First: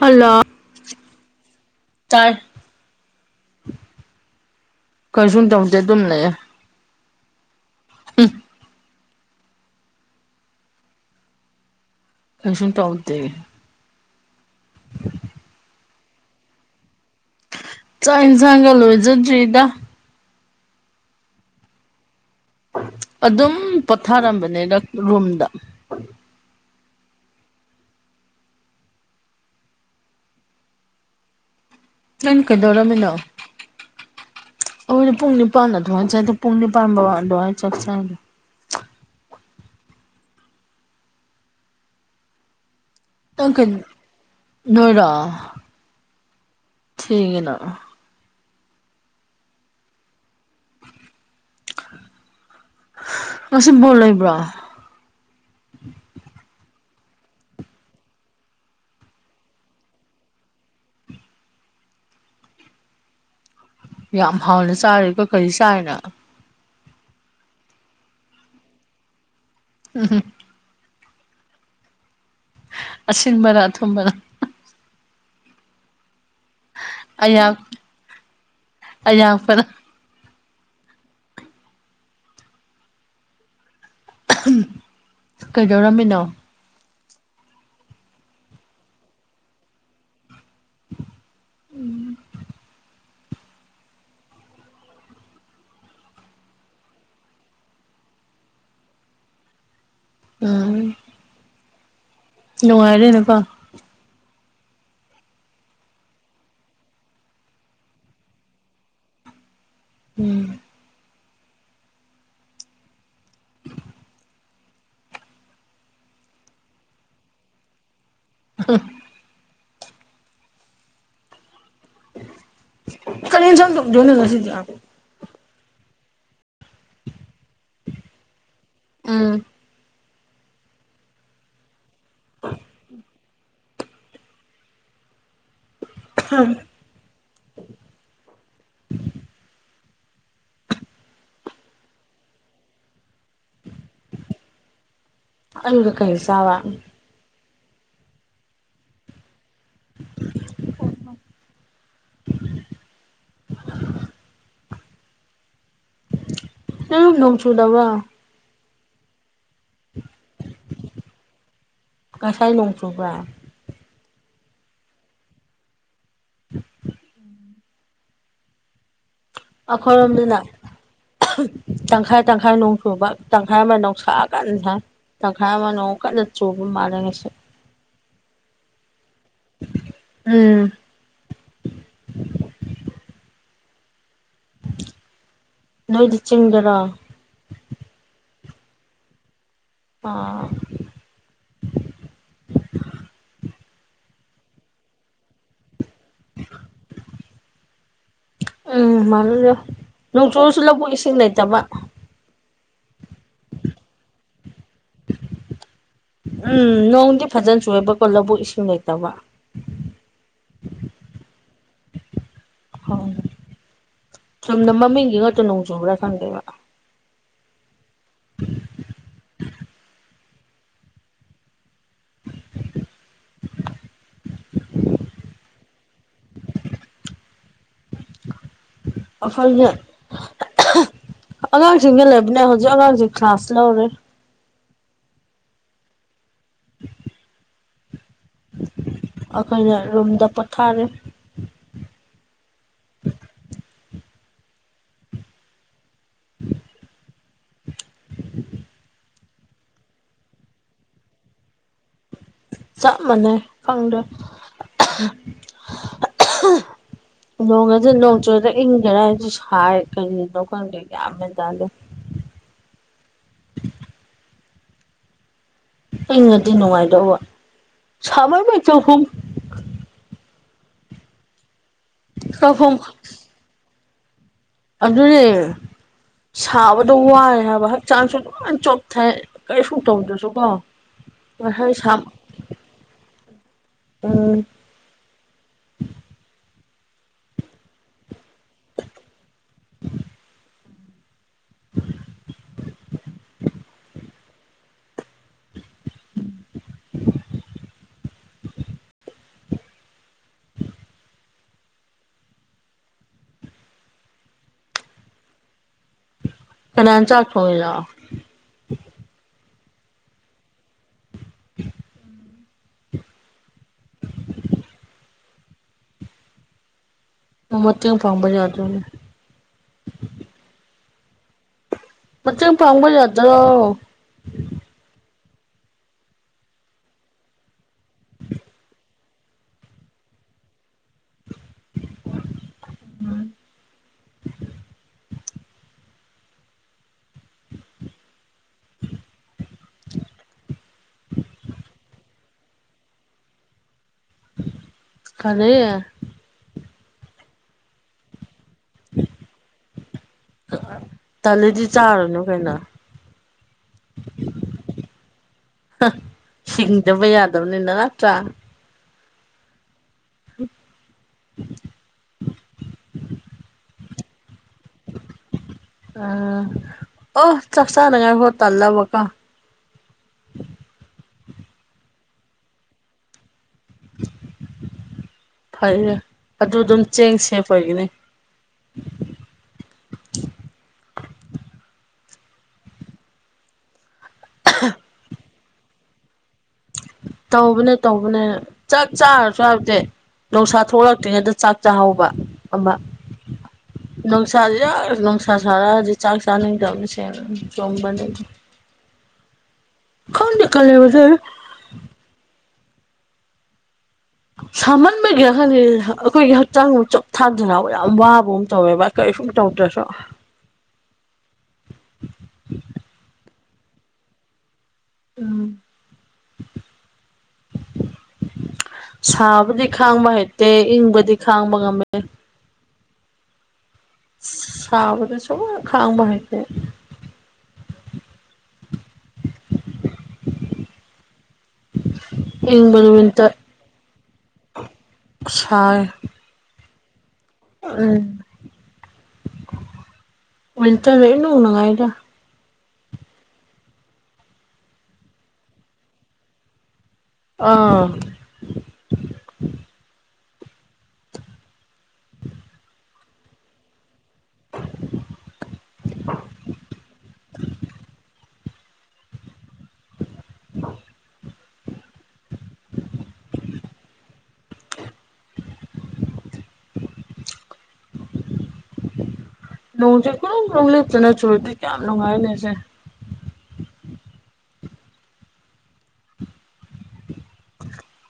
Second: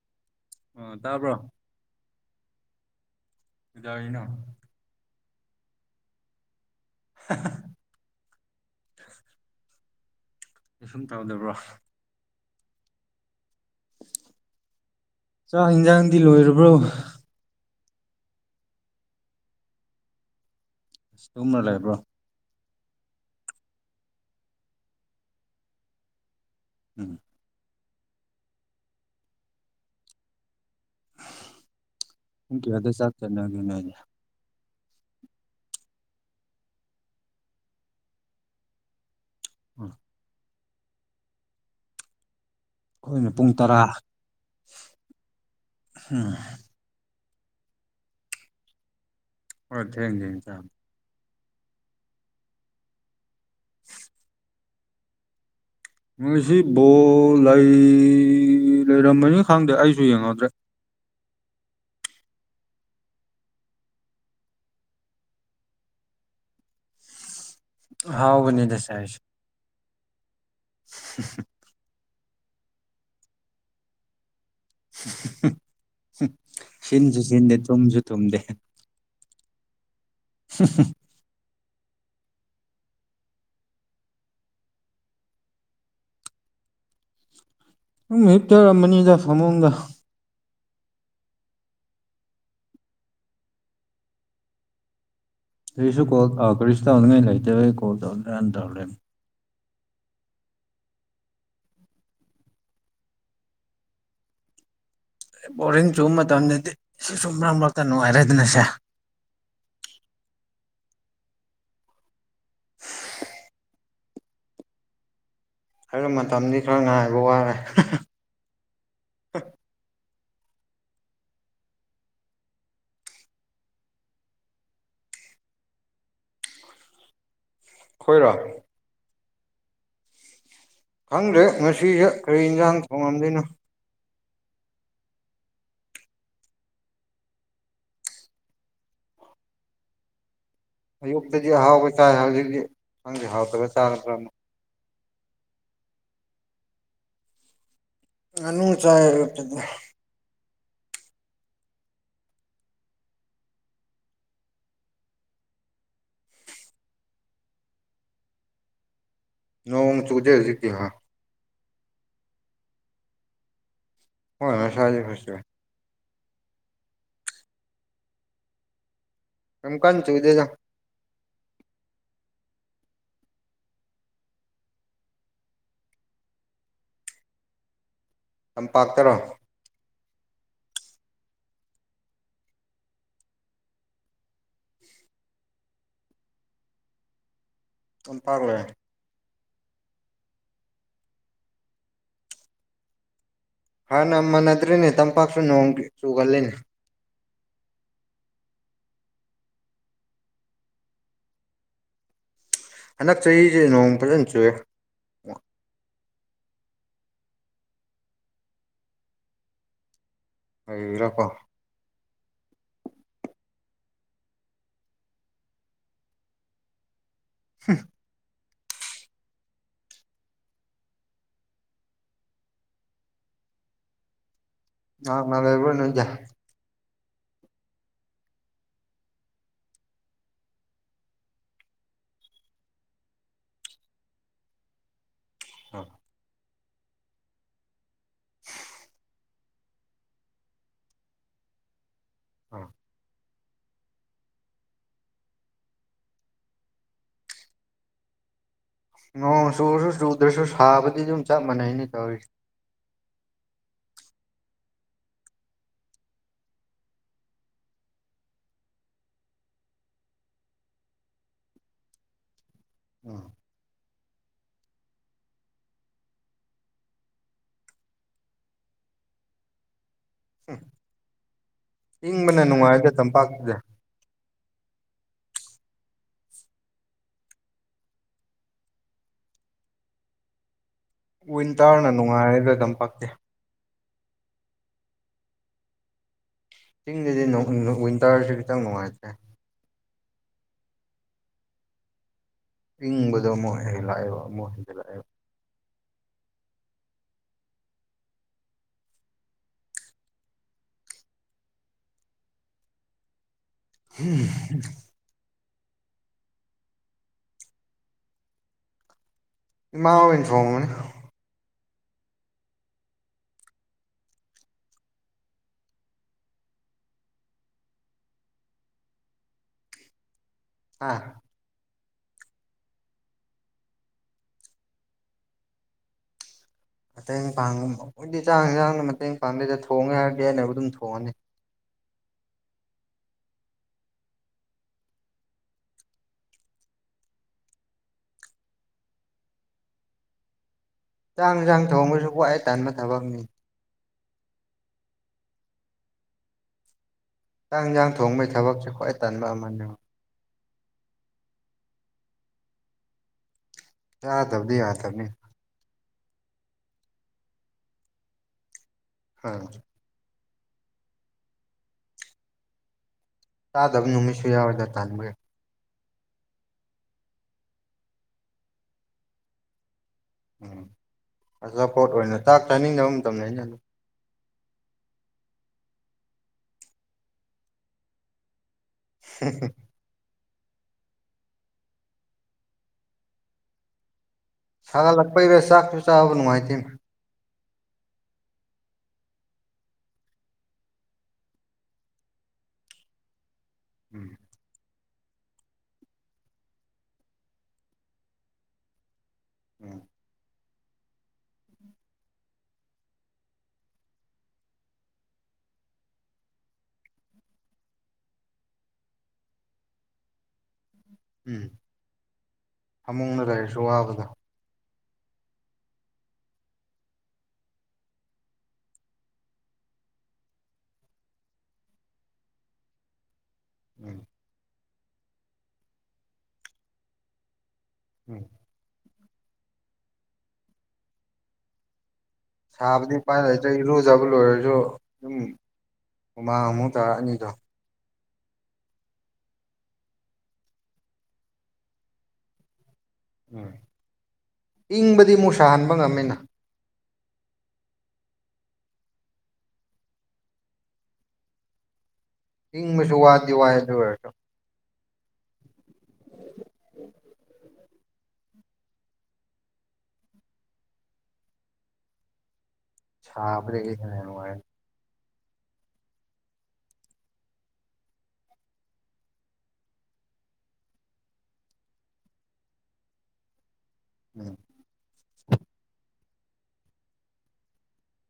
ꯂꯜꯂ‌‌ꯣ ꯑꯣ ꯇꯥꯕ꯭ꯔꯣ ꯇꯥꯏ ꯀꯩꯗꯧꯔꯤꯅꯣ ꯀꯩꯁꯨꯨꯝ ꯇꯧꯗꯦ ꯑꯗꯨꯝ ꯂꯩꯌꯦ [unintelligible] ꯍꯝ ꯀꯩꯁꯨꯝ ꯇꯧꯗꯕ꯭ꯔꯣ ꯀꯩꯁꯨꯝ ꯇꯧꯗꯦ ꯆꯥꯛ ꯍꯤꯟꯖꯥꯡꯗꯤ ꯂꯣꯏꯔꯕ꯭ꯔꯣ ꯆꯥꯛ ꯏꯟꯁꯥꯡꯒ ꯂ‌ꯣꯏꯖꯗ꯭ꯔꯤꯗ ꯑꯁ ꯇꯨꯝꯃ ꯂꯩꯕ꯭ꯔꯣ ꯑꯗꯨꯝ ꯄꯣꯊꯥꯔꯝꯕꯅ‌ꯦꯗ ꯔꯨꯝꯗ ꯎꯝ ꯅꯪ ꯄꯨꯡ ꯀꯌꯥꯗ ꯆꯥꯛ ꯀꯩꯗꯧꯔꯝꯃꯤꯅ‌ꯣ ꯆꯥꯅꯒꯦ ꯅꯣꯏꯗꯤ ꯑ‌ꯣ ꯑꯩꯗꯤ ꯄꯨꯡ ꯅꯤꯄꯥꯟꯗ ꯊ‌ꯣꯡꯉꯥ ꯆꯥꯏꯗꯣ ꯄꯨꯡ ꯅꯤꯄꯥꯟ ꯐꯕꯥ ꯑꯗꯨꯋꯥꯏꯗ ꯆꯛꯆꯥꯏꯅ‌ꯦ ꯎꯝ ꯑꯩꯈꯣꯏꯅ ꯄꯨꯡ ꯇꯔꯥ [unintelligible] ꯅꯣꯏꯔ‌ꯣ ꯎꯝ ꯊ‌ꯦꯡꯉ‌ꯦꯅ ꯈ‌ꯣꯏ ꯊꯦꯡ ꯊꯦꯡ ꯆꯥꯏ ꯉꯁꯤꯕꯣꯜ ꯂꯩꯕ꯭ꯔꯣ ꯉꯥꯁꯤ ꯕꯣꯜ ꯂꯩ ꯂꯩꯔꯝꯃꯅꯤ ꯈꯪꯗꯦ ꯑꯩꯁꯨ ꯌꯦꯡꯗ꯭ꯔꯦ ꯌꯥꯝ ꯍꯥꯎꯅ ꯆꯥꯔꯦꯀꯣ ꯀꯔꯤ ꯆꯥꯏꯅ ꯍꯥꯎꯕꯅꯤꯗ ꯆꯥꯏꯁ‌ꯦ ꯎꯝ ꯍꯝ [unintelligible] ꯑꯁꯤꯡꯕꯔ ꯑꯊꯨꯝꯕꯔ ꯁꯤꯟꯁꯨ ꯁꯤꯟꯗꯦ ꯊꯨꯝꯁꯨ ꯊꯨꯝꯗꯦ ꯑꯋꯥꯛꯄꯔꯥ [unintelligible] ꯀꯩꯗꯧꯔꯝꯃꯤꯅꯣ ꯅꯪ ꯃꯍꯤꯛꯇꯔꯝꯕꯅꯤꯗ ꯐꯃꯨꯡꯗ ꯎꯝ ꯑꯩꯁꯨ ꯀꯣꯜꯧ ꯀꯔꯤꯁꯨ ꯇꯧꯅꯤꯡꯉꯥꯏ ꯂꯩꯇꯦ ꯀꯣ ꯇꯧ ꯍꯥꯟ ꯇꯧꯔꯛꯦ ꯎꯝ ꯅꯨꯡꯉꯥꯏꯔꯦꯅꯀꯣ ꯕꯣꯔꯤꯡ ꯆꯨꯕ ꯃꯇꯝꯗꯗꯤ ꯁꯤꯁꯨꯨꯝ ꯃꯔꯛ ꯃꯔꯛꯇ ꯅꯨꯡꯉꯥꯏꯔꯦꯗꯅꯁꯦ ꯎꯝ ꯍꯥꯏꯔꯤꯕ ꯃꯇꯝꯗꯤ ꯈꯔ ꯉꯥꯏꯕ ꯋꯥꯔꯦ ꯑ ꯀꯅꯤ ꯁꯖꯅꯁꯤꯗ ꯈꯣꯏꯔꯣ ꯑꯥ ꯈꯪꯗ꯭ꯔꯦ ꯉꯁꯤꯁꯦ ꯀꯔꯤ ꯌꯦꯟꯁꯥꯡ ꯊꯣꯡꯉꯝꯗꯣꯏꯅꯣ ꯍꯝ ꯑꯌꯨꯛꯇꯗꯤ ꯑꯍꯥꯎꯕ ꯆꯥꯏ ꯍꯧꯖꯤꯛꯇꯤ ꯈꯪꯗꯤ ꯍꯥꯎꯇꯕꯒ ꯆꯥꯗ꯭ꯔꯅ ꯑꯒ ꯀꯩꯁꯥꯕ ꯉꯥꯅꯨ ꯆꯥꯏꯔꯄꯗ ꯎ ꯀꯝ ꯅꯎ ꯆꯨꯗꯕ ꯅꯣꯡ ꯆꯨꯖꯦꯖꯤꯇꯍꯥ ꯉꯁꯥꯏ ꯂꯣꯡꯆ꯭ꯔꯕ꯭ꯔ ꯍꯣꯏ ꯑꯁꯥ ꯍꯥꯏꯖꯤꯁꯨꯦ ꯎ ꯌꯥꯝ ꯀꯟꯅ ꯑꯩꯈꯣꯏꯔꯣꯝꯗꯨꯅ ꯆꯨꯗꯦꯗ ꯇꯪꯈꯥꯏ ꯇꯪꯈꯥꯏ ꯅꯣꯡ ꯆꯨꯕ ꯇꯪꯈꯥꯏ ꯑꯃ ꯅꯅꯨꯡ ꯁꯛꯑꯀꯥꯟ ꯁꯥ ꯇꯪꯈꯥꯏ ꯑꯃꯅꯣꯡ ꯀꯟꯅ ꯆꯨꯕ ꯃꯥꯔꯉꯁꯨꯦ ꯂꯝꯄꯥꯛꯇꯔꯣ ꯎꯝ ꯅꯣꯏꯗꯤ ꯆꯤꯡꯗꯔꯥ ꯑꯗꯨꯝ ꯄꯥꯛꯂꯣꯏꯦ ꯑꯥ ꯍꯥꯟꯅ ꯃꯥꯟꯅꯗ꯭ꯔꯔꯤꯅꯦ ꯇꯝꯄꯥꯛꯁꯨ ꯅꯣꯡꯒꯤ ꯆꯨꯒꯜꯂꯤꯅꯦ ꯎꯝ ꯃꯥꯜꯂꯗ ꯅꯣꯡꯆꯣꯜꯁꯨ ꯂꯧꯕꯨ ꯏꯁꯤꯡ ꯂꯩꯇꯕ ꯍꯟꯗꯛ ꯆꯍꯤꯁꯦ ꯅꯣꯡ ꯐꯖꯅ ꯆꯨꯏꯦ ꯎꯝ ꯅꯣꯡꯗꯤ ꯐꯖꯅ ꯆꯣꯏꯕꯀꯣ ꯂꯧꯕꯨꯛ ꯏꯁꯤꯡ ꯂꯩꯇꯕ ꯂꯩꯕꯤꯔꯥꯀꯣ ꯍ ꯁꯣꯨꯝꯅ ꯃꯃꯤꯡꯒꯤ ꯉꯥꯛꯛꯇ ꯅꯣꯡ ꯆꯨꯕ꯭ꯔꯥ ꯈꯪꯗꯦꯕ ꯁꯤ [unintelligible] ꯑ ꯃꯥꯦꯕꯅꯖ ꯑꯐꯥꯜꯅ ꯑꯉꯥꯡꯁꯤꯡꯅ ꯂꯩꯕꯅꯦ ꯍꯧꯖꯤꯛ ꯑꯉꯥꯡꯁꯦ ꯀ꯭ꯂꯥꯁ ꯂꯧꯔꯦ ꯎꯝ [unintelligible] ꯑꯩꯈꯣꯏꯅ ꯔꯨꯝꯗ ꯄꯣꯊꯥꯔꯦ ꯑꯥ ꯅꯣꯡ ꯆꯨꯁꯨ ꯆꯨꯗ꯭ꯔꯁꯨ ꯁꯥꯕꯗꯤ ꯑꯗꯨꯝ ꯆꯞ ꯃꯥꯟꯅꯩꯅꯦ ꯇꯧꯔꯤꯁꯦ ꯆꯞ ꯃꯥꯟꯅꯩ ꯐꯪꯗ ꯅꯣꯡꯗꯤ ꯅꯣꯡ ꯆꯣꯏꯗ ꯏꯪꯒꯦꯔꯥ ꯍꯥꯏꯁꯨ ꯁꯥꯏ ꯀꯔꯤꯅꯣ ꯈꯪꯒꯦ ꯌꯥꯝꯃꯦ ꯇꯗ ꯎꯝ ꯑꯩꯉꯗꯤ ꯅꯨꯡꯉꯥꯏꯗꯧꯕ ꯁꯕꯩ ꯃꯩ ꯆ ꯍꯨꯝ ꯎ ꯏꯪꯕꯅ ꯆꯥꯛꯈꯨꯝ ꯅꯨꯡꯉꯥꯏꯔꯁꯦ ꯇꯝꯄꯥꯛꯇꯨꯁ ꯑꯟꯖꯅꯦ ꯁꯥꯕꯗꯣ ꯋꯥꯏꯦ ꯍꯥꯏꯕ ꯍꯛꯆꯥꯡꯁꯨ ꯂꯣꯏ ꯆꯣꯞꯊꯥꯏ ꯀꯩꯁꯨꯨꯝ ꯇꯧꯗ꯭ꯔꯁꯨ ꯀꯣ ꯋꯤꯟꯇꯔꯅ ꯅꯨꯡꯉꯥꯏꯔꯗ ꯑꯗꯨꯝ ꯄꯛꯇꯦ ꯎꯝ ꯆꯤꯡꯗꯗꯤ ꯋꯤꯟꯇꯔꯁꯨ ꯈꯤꯇꯪ ꯅꯨꯡꯉꯥꯏꯇꯦ ꯏꯪꯕꯗꯣ ꯑꯃꯨꯛ ꯍꯜꯂꯛꯑꯦꯕ ꯑꯃꯨꯛ ꯍꯦꯟꯖꯜꯂꯛꯑꯦꯕ ꯎꯝ ꯐ ꯆ ꯑꯦꯂ ꯃꯩꯅ ꯐꯣꯟ [inaudible] ꯃꯠꯇꯦꯡꯨ ꯐꯥꯡꯕ ꯌꯥꯗꯅꯤ ꯑꯥ ꯃ ꯏꯪ ꯐꯉꯕꯜ ꯌꯥꯗ꯭ꯔꯣ ꯃꯇꯦꯡ ꯄꯥꯡꯉ ꯑꯣꯏꯗꯤ ꯆꯥꯡ ꯆꯥꯡꯅ ꯃꯇꯦꯡ ꯄꯥꯡꯗꯦꯗ ꯊꯣꯡꯦ ꯌꯥꯔꯗꯤ ꯍꯥꯏꯕꯨ ꯑꯗꯨꯝ ꯊꯣꯡꯉꯅꯤ ꯎꯝ ꯆꯥꯡ ꯌꯦꯟꯁꯥꯡ ꯊꯣꯡꯕꯁꯨ ꯋꯥꯏ ꯇꯥꯟꯕ ꯊꯕꯛꯅꯤ ꯈꯂꯦ ꯆꯥꯡ ꯏꯟꯁꯥꯡ ꯊꯣꯡꯕꯒꯤ ꯊꯕꯛꯁꯦ ꯈ꯭ꯋꯥꯏ ꯇꯟꯕ ꯑꯃꯅꯦ ꯇꯂꯗꯤ ꯆꯥꯔꯨꯅꯨ ꯀꯩꯅꯣ ꯌꯥ ꯇꯕꯗꯤ ꯌꯥꯗ ꯇꯕꯅꯤ ꯁꯤꯡꯗꯕ ꯌꯥꯗꯕꯅꯤꯅ ꯅꯠꯇ꯭ꯔꯥ ꯑꯥ [inaudible] ꯇꯥꯗꯕ ꯅꯨꯃꯤꯠꯁꯨ ꯌꯥꯎꯔꯣꯏꯗ ꯇꯥꯟꯕ ꯌꯥ ꯑꯝ ꯑꯣ ꯆꯞ ꯆꯥꯅꯉ ꯍ ꯇꯜꯂꯕ ꯀ ꯎꯝ ꯑꯆꯥꯄꯣꯠ ꯑꯣꯏꯅ ꯆꯥꯛ ꯆꯥꯅꯤꯡꯗꯕ ꯃꯇꯝꯗ ꯑꯩꯅ ꯑꯗꯨꯝ ꯐꯔꯦ ꯑꯗꯨ ꯑꯗꯨꯝ ꯆꯦꯡꯁꯦꯡꯄꯒꯤꯅꯤ ꯍꯤꯩꯍꯤ [unintelligible] ꯁꯥꯒꯠꯂꯛꯄꯩꯔꯦ ꯆꯥꯛꯁꯨ ꯆꯥꯕ ꯅꯨꯡꯉꯥꯏꯇꯦ ꯇꯧꯕꯅꯦ ꯇꯧꯕꯅꯦ ꯆꯥꯛ ꯆꯥꯔꯁꯨ ꯍꯥꯏꯕꯗꯤ ꯧꯁꯥ ꯊꯣꯛꯂꯛꯇ꯭ꯔꯤꯉꯩꯗ ꯆꯥꯛ ꯆꯥꯍꯕ ꯑꯃ ꯎꯝ ꯅꯨꯡꯁꯥꯥꯁ ꯌꯥꯔ ꯅꯨꯡꯁꯥ ꯁꯥꯔꯛꯑꯗꯤ ꯆꯥꯛ ꯆꯥꯅꯤꯡꯗꯕꯅꯤꯁꯦꯅ ꯆꯣꯡꯕꯅꯤ ꯎꯝ ꯀꯣꯟꯗꯤꯀꯂꯦꯕꯁ ꯁꯥꯃꯟꯕꯒꯤ ꯈꯪ ꯑꯩꯈꯣꯏꯒꯤ ꯍꯛꯆꯥꯡ ꯑꯃ ꯆꯞꯊꯥꯗꯅ ꯌꯥꯝ ꯋꯥꯕ ꯑꯃ ꯇꯧꯋꯦꯕ ꯀꯔꯤ ꯁꯨꯝ ꯇꯧꯗ꯭ꯔꯁꯨ ꯎꯝ ꯐꯃꯨꯡꯅ ꯂꯩꯔꯁꯨ ꯋꯥꯕꯗ ꯎꯝ [inaudible] [inaudible] [inaudible] ꯁꯥꯕꯨꯗꯤ ꯈꯥꯡꯕ ꯍꯩꯇꯦ ꯏꯪꯕꯗꯤ ꯈꯥꯡꯕ ꯉꯝꯃꯦ ꯎꯝ ꯁꯕꯗ ꯁꯃ ꯈꯥꯡꯕ ꯍꯩꯈꯦ ꯎꯝ [inaudible] ꯁꯥꯕꯨꯗꯤ ꯄꯥꯏ ꯋꯤꯟꯇꯔ ꯂꯩꯇ꯭ꯔꯦ ꯏꯔꯨꯖꯕ ꯂꯣꯏꯔꯁꯨ ꯑꯗꯨꯝ ꯁꯥꯏ ꯃꯃꯥꯡ ꯑꯃꯨꯛ ꯇꯥꯔꯛꯑꯅꯤꯗꯣ ꯎꯝ ꯎꯇꯅꯅꯉ ꯏꯗ ꯎꯝ ꯏꯪꯕꯗꯤ ꯃꯨ ꯁꯥꯍꯟꯕ ꯉꯝꯃꯤꯅ ꯑꯥ [inaudible] ꯏꯪꯕꯁꯨ ꯋꯥꯗꯤ ꯋꯥꯏꯦ ꯑꯗꯨ ꯑꯣꯏꯔꯁꯨ [inaudible] [inaudible] [inaudible] ꯎ [inaudible] ꯁꯥ ꯕ꯭ꯔꯦ ꯁꯣ ꯍꯥꯏ ꯅꯣꯡꯁꯦ ꯈꯨꯔꯣꯡ ꯣꯡ ꯂ ꯂꯤꯞꯇꯨꯅ ꯆꯨꯔꯨꯗꯤ ꯀꯌꯥꯝ ꯅꯨꯡꯉꯥꯏꯅꯦꯁꯦ ꯎꯝ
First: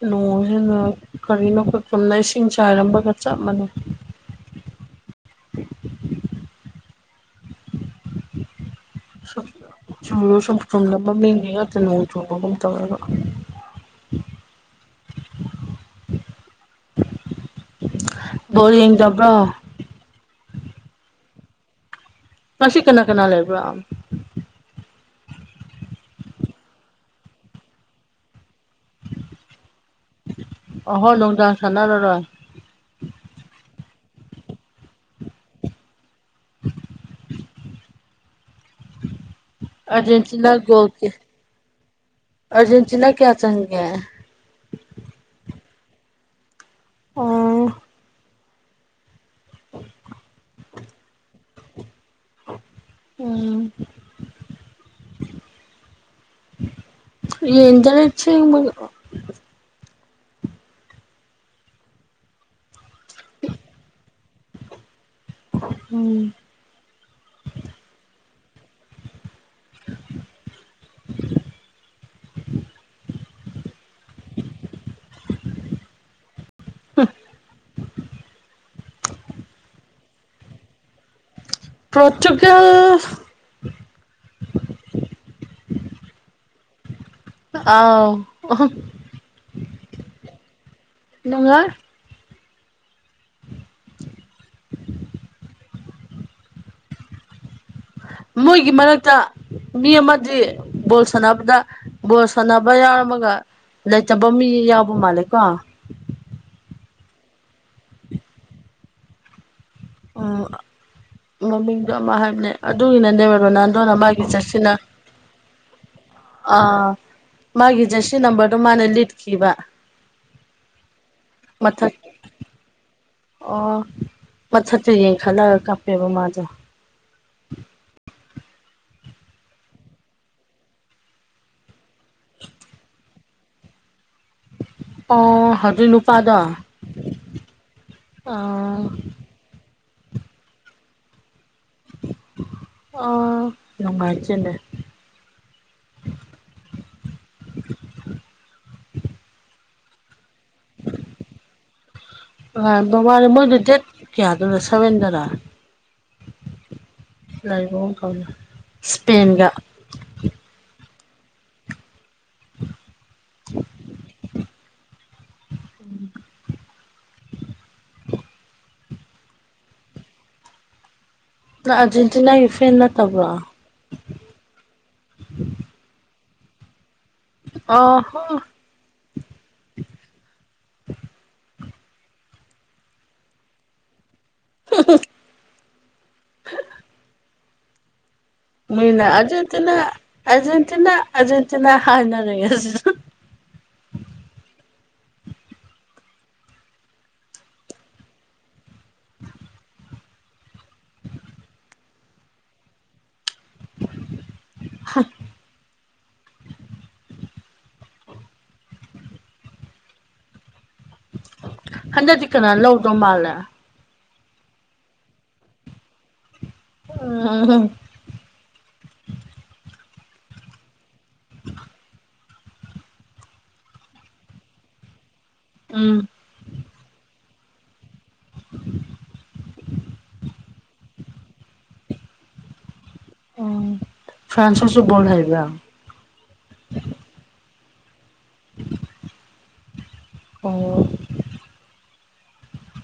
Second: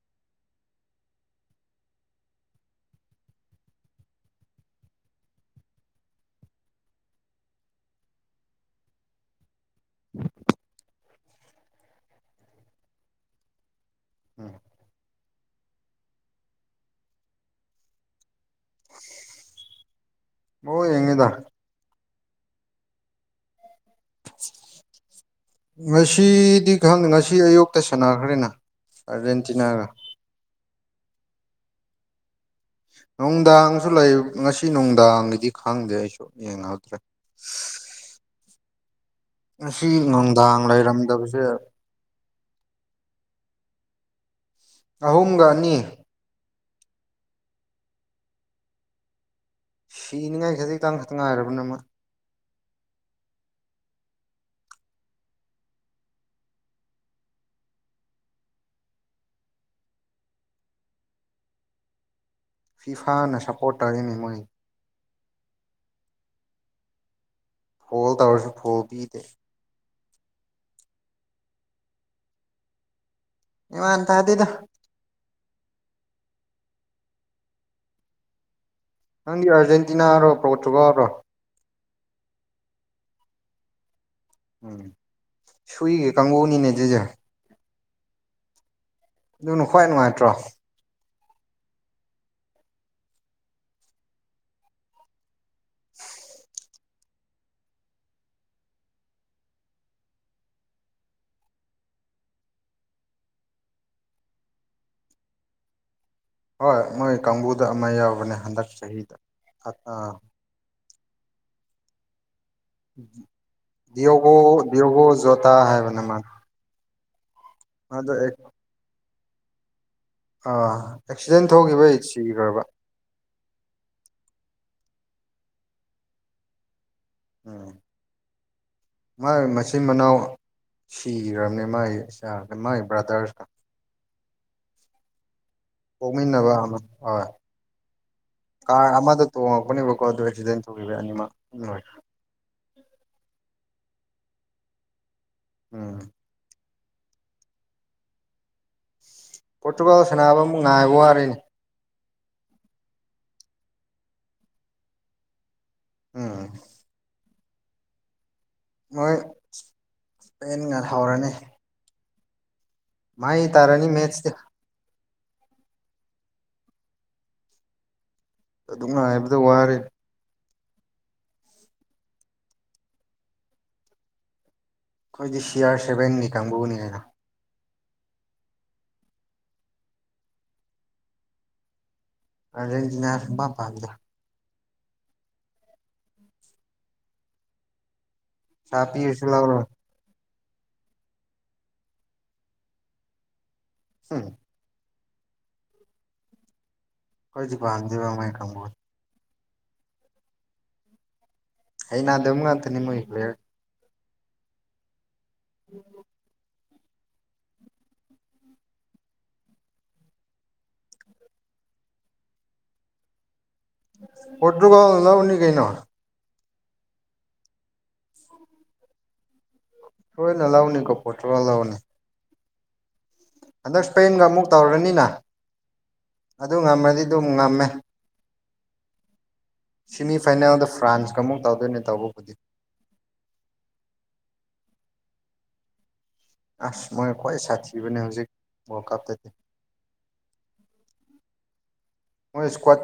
ꯅꯣꯡꯁꯤꯦꯅ ꯀꯔꯤꯅꯣ ꯑꯩꯈ ꯀꯨꯝꯅ ꯏꯁꯤꯡ ꯆꯥꯏꯔꯃꯒ ꯆꯞ ꯃꯥꯟꯅꯩ [inaudible] ꯁ ꯁꯨꯝꯨ ꯁꯨꯝ ꯆꯨꯝꯗ ꯃꯃꯤꯡ ꯉꯛꯇ ꯅꯣꯡ ꯆꯣꯡꯕꯒꯨꯝ ꯇꯧꯔꯒ ꯎꯝ ꯕꯣꯔꯤꯡ ꯇꯧꯕ꯭ꯔꯣ ꯑꯣ ꯌꯦꯡꯉꯗ ꯃꯁꯤ ꯀꯅꯥ ꯀꯅꯥ ꯂꯩꯕ꯭ꯔꯥ [inaudible] ꯉꯁꯤꯗꯤ ꯈꯪꯗꯦ ꯉꯁꯤ ꯑꯌꯨꯛꯇ ꯁꯥꯟꯅꯈ꯭ꯔꯦꯅ ꯑꯥꯔꯖꯦꯟꯇꯤꯅꯥꯒ ꯑꯍꯣ ꯂꯣꯡꯗꯥ ꯁꯥꯟꯅꯔꯔꯣꯏ ꯅꯨꯡꯗꯥꯡꯁꯨ ꯂꯩ ꯉꯁꯤ ꯅꯨꯡꯗꯥꯡꯒꯤꯗꯤ ꯈꯪꯗꯦ ꯑꯩꯁꯨ ꯌꯦꯡꯍꯧꯗ꯭ꯔꯦ [inaudible] ꯉꯁꯤ ꯑꯥꯔꯖꯦꯟꯇꯤꯅꯥ ꯅꯨꯡꯗꯥꯡ ꯂꯩꯔꯝꯗꯕꯁꯦ ꯑꯔꯖꯦꯟꯇꯤꯅꯥ ꯀꯌꯥ ꯆꯪꯒꯦꯦ ꯑꯍꯨꯝꯒ ꯑꯅꯤ ꯑꯥ ꯁꯤꯅꯤꯡꯉꯥꯏ ꯈꯗ ꯈꯤꯇꯪ ꯈꯛꯇ ꯉꯥꯏꯔꯕ ꯅꯃ ꯎ ꯌꯦꯟꯖ ꯂꯩꯁꯤ ꯐꯤꯐꯥꯅ ꯁꯞꯄꯣꯔꯠ ꯇꯧꯔꯤꯅꯤ ꯃꯣꯏ ꯎꯝ ꯐꯣꯜ ꯇꯧꯔꯁꯨ ꯐꯣꯜ ꯄꯤꯗꯦ [inaudible] [inaudible] ꯏ ꯇ ꯑꯗꯨꯗꯗ ꯎꯝ ꯅꯪꯗꯤ ꯑꯥꯔꯖꯦꯟꯇꯤꯅꯥꯔꯣ ꯄ꯭ꯔꯣꯇꯨꯒꯔꯣ ꯄꯣꯔꯇꯨꯒꯜ ꯎꯝ ꯁꯨꯏꯒꯦ ꯀꯥꯡꯕꯨꯅꯤꯅꯦ ꯑꯗꯨꯁꯦ ꯑꯥꯎ ꯑꯗꯨꯅ ꯈ꯭ꯋꯥꯏ ꯅꯨꯡꯉꯥꯏꯇ꯭ꯔꯣ ꯅꯪꯉ [inaudible] ꯃꯣꯏꯒꯤ ꯃꯔꯛꯇ ꯃꯤ ꯑꯃꯗꯤ ꯕꯣꯜ ꯁꯥꯟꯅꯕꯗ ꯕꯣꯜ ꯁꯥꯟꯅꯕ ꯌꯥꯎꯔꯝꯃꯒ ꯂꯩꯇꯕ ꯃꯤ ꯌꯥꯎꯕ ꯃꯥꯜꯂꯦꯀꯣ ꯍꯣꯏ ꯃꯣꯏ ꯀꯥꯡꯕꯨꯗ ꯑꯃ ꯌꯥꯎꯕꯅꯦ ꯍꯟꯗꯛ ꯆꯍꯤꯗ ꯃꯃꯤꯡꯗ ꯑꯃ ꯍꯥꯏꯕ ꯑꯗꯨꯒꯤꯅꯅꯦꯕ ꯔꯣꯅꯥꯜꯗꯣꯅ ꯃꯥꯒꯤ ꯗꯤꯌꯣꯒꯣ ꯆꯠꯁꯤꯅ ꯗꯤꯌꯣꯒꯣ ꯖꯣꯇꯥ ꯍꯥꯏꯕꯅꯦ ꯃꯥ ꯑꯥ ꯃꯥꯒꯤ ꯃꯥꯗꯣ ꯖꯟꯁꯤ ꯅꯝꯕꯔꯗꯨꯣ ꯃꯥꯅ ꯂꯤꯠꯈꯤꯕ ꯑꯥ ꯑꯦꯛꯁꯤꯗꯦꯟ ꯃꯊꯛ ꯊꯣꯛꯈꯤꯕꯒꯤ ꯁꯤꯈ꯭ꯔꯕ ꯑꯣ ꯄꯣꯠꯊꯠꯇꯨ ꯌꯦꯡ ꯈꯠꯂꯒ ꯀꯥꯞꯄꯦꯕ ꯃꯥꯗꯣ ꯎꯝ ꯃꯥꯥꯏ ꯃꯆꯤꯟ ꯃꯅꯥꯎ ꯁꯤꯈ꯭ꯔꯕꯅꯦ ꯃꯥꯒꯤ ꯏ ꯃꯥꯥꯏ ꯕ꯭ꯔꯥꯗꯔꯁꯀ ꯑꯣ ꯍꯣꯏ ꯄꯣꯛꯃꯤꯟꯅꯕ ꯑꯃꯥ ꯍꯣꯏ ꯑꯥ ꯀꯥꯔ ꯑꯃꯥꯗ ꯇꯣꯡꯉꯛꯄꯅꯦꯕꯀꯣ ꯑꯗꯨ ꯑꯦꯛꯁꯤꯗꯦꯟ ꯊꯣꯛꯈꯤꯕꯩ ꯑꯅꯤꯃꯛ ꯂꯣꯏ ꯑꯥ ꯅꯨꯡꯉꯥꯏꯇꯦ ꯎꯝ ꯄꯣꯔꯇꯨꯒꯥꯜ ꯁꯥꯟꯅꯕ ꯑꯃꯨꯛ ꯉꯥꯏꯕ ꯋꯥꯔꯦ ꯉꯥꯏꯕꯥ ꯋꯥꯔꯦ ꯃꯣꯏꯗꯣ ꯗꯦꯠ ꯀꯌꯥꯗꯨꯅ ꯁꯚꯦꯟꯗꯔꯥ ꯎꯝ ꯂꯥꯏꯕ ꯑꯃ ꯀꯥꯎꯅ ꯃꯣꯏ ꯏꯁꯄꯦꯟꯒꯥ ꯂꯩꯍꯧꯔꯅꯤ ꯃꯥꯥꯏ ꯇꯔꯥꯅꯤ ꯃꯦꯁ ꯎꯝ ꯑꯗꯨ ꯉꯥꯏꯕꯗ ꯋꯥꯔꯦ ꯅꯪ ꯑꯥꯔꯖꯦꯟꯇꯤꯅꯥꯒꯤ ꯐꯦꯟ ꯅꯠꯇꯕ꯭ꯔꯣ ꯑꯩꯈꯣꯏꯗꯤ ꯁꯤ ꯑꯥꯔ ꯁꯕꯦꯟꯒꯤ ꯀꯥꯡꯕꯨꯅꯦ ꯑꯥꯎ ꯍꯣ [unintelligible] ꯑꯥꯔꯖꯦꯟꯇꯤꯅꯥ ꯁꯨꯛꯄꯥꯝ ꯄꯥꯝꯗꯦ [unintelligible] ꯄꯩꯁꯥ ꯃꯣꯏꯅꯥ ꯄꯤꯔꯁꯨ ꯂꯧꯔꯣꯏ ꯑꯔꯖꯦꯟꯇꯤꯅꯥ ꯑꯔꯖꯦꯟꯇꯤꯅꯥ ꯑꯔꯖꯦꯟꯇꯤꯅꯥ ꯍꯥꯏꯅ ꯂꯩ [unintelligible] ꯑꯈꯣꯏꯗꯤ ꯄꯥꯝꯗꯦꯕ ꯃꯣꯏ ꯀꯥꯡꯒꯨ ꯍꯩꯅꯥꯗꯕ ꯉꯥꯛꯇꯅꯤ ꯃꯣꯏꯒꯤ ꯍꯥ [unintelligible] ꯍꯟꯗꯛꯇꯤ ꯀꯅꯥꯅ ꯂꯧꯗꯧ ꯃꯥꯜꯂꯦ ꯄꯣꯔꯇꯨꯒꯜ ꯅꯧꯅꯤ ꯀꯩꯅꯣ ꯎꯝ ꯍꯨꯝ ꯁꯣꯏꯗꯥꯅ ꯂꯧꯅꯤ ꯀꯣ ꯄꯣꯔꯇꯨꯒꯜ ꯂꯥꯎꯅꯤ ꯍꯟꯗꯛ ꯁꯄꯦꯟꯒ ꯑꯃꯨꯛ ꯇꯧꯔꯅꯤꯅ ꯎꯝ ꯑꯗꯨ ꯉꯝꯃꯗꯤ ꯑꯗꯨꯝ ꯉꯝꯃꯦ ꯁꯤꯃꯤꯐꯥꯏꯅꯦꯜꯗ ꯐ꯭ꯔꯥꯟꯁꯀ ꯑꯃꯨꯛ ꯇꯧꯗꯣꯏꯅꯦ ꯇꯧꯕꯕꯨꯗꯤ ꯎꯝ ꯐ꯭ꯔꯥꯟꯁ ꯁꯨ ꯕꯣꯜ ꯍꯥꯏꯕꯔꯥ ꯑꯁ ꯃꯣꯏꯅ ꯈ꯭ꯋꯥꯏ ꯁꯥꯊꯤꯕꯅꯦ ꯍꯧꯖꯤꯛ ꯋꯥꯔꯜ ꯀꯞꯇꯗꯤ ꯑꯣ ꯃꯣꯏ ꯏꯁꯀꯥꯠ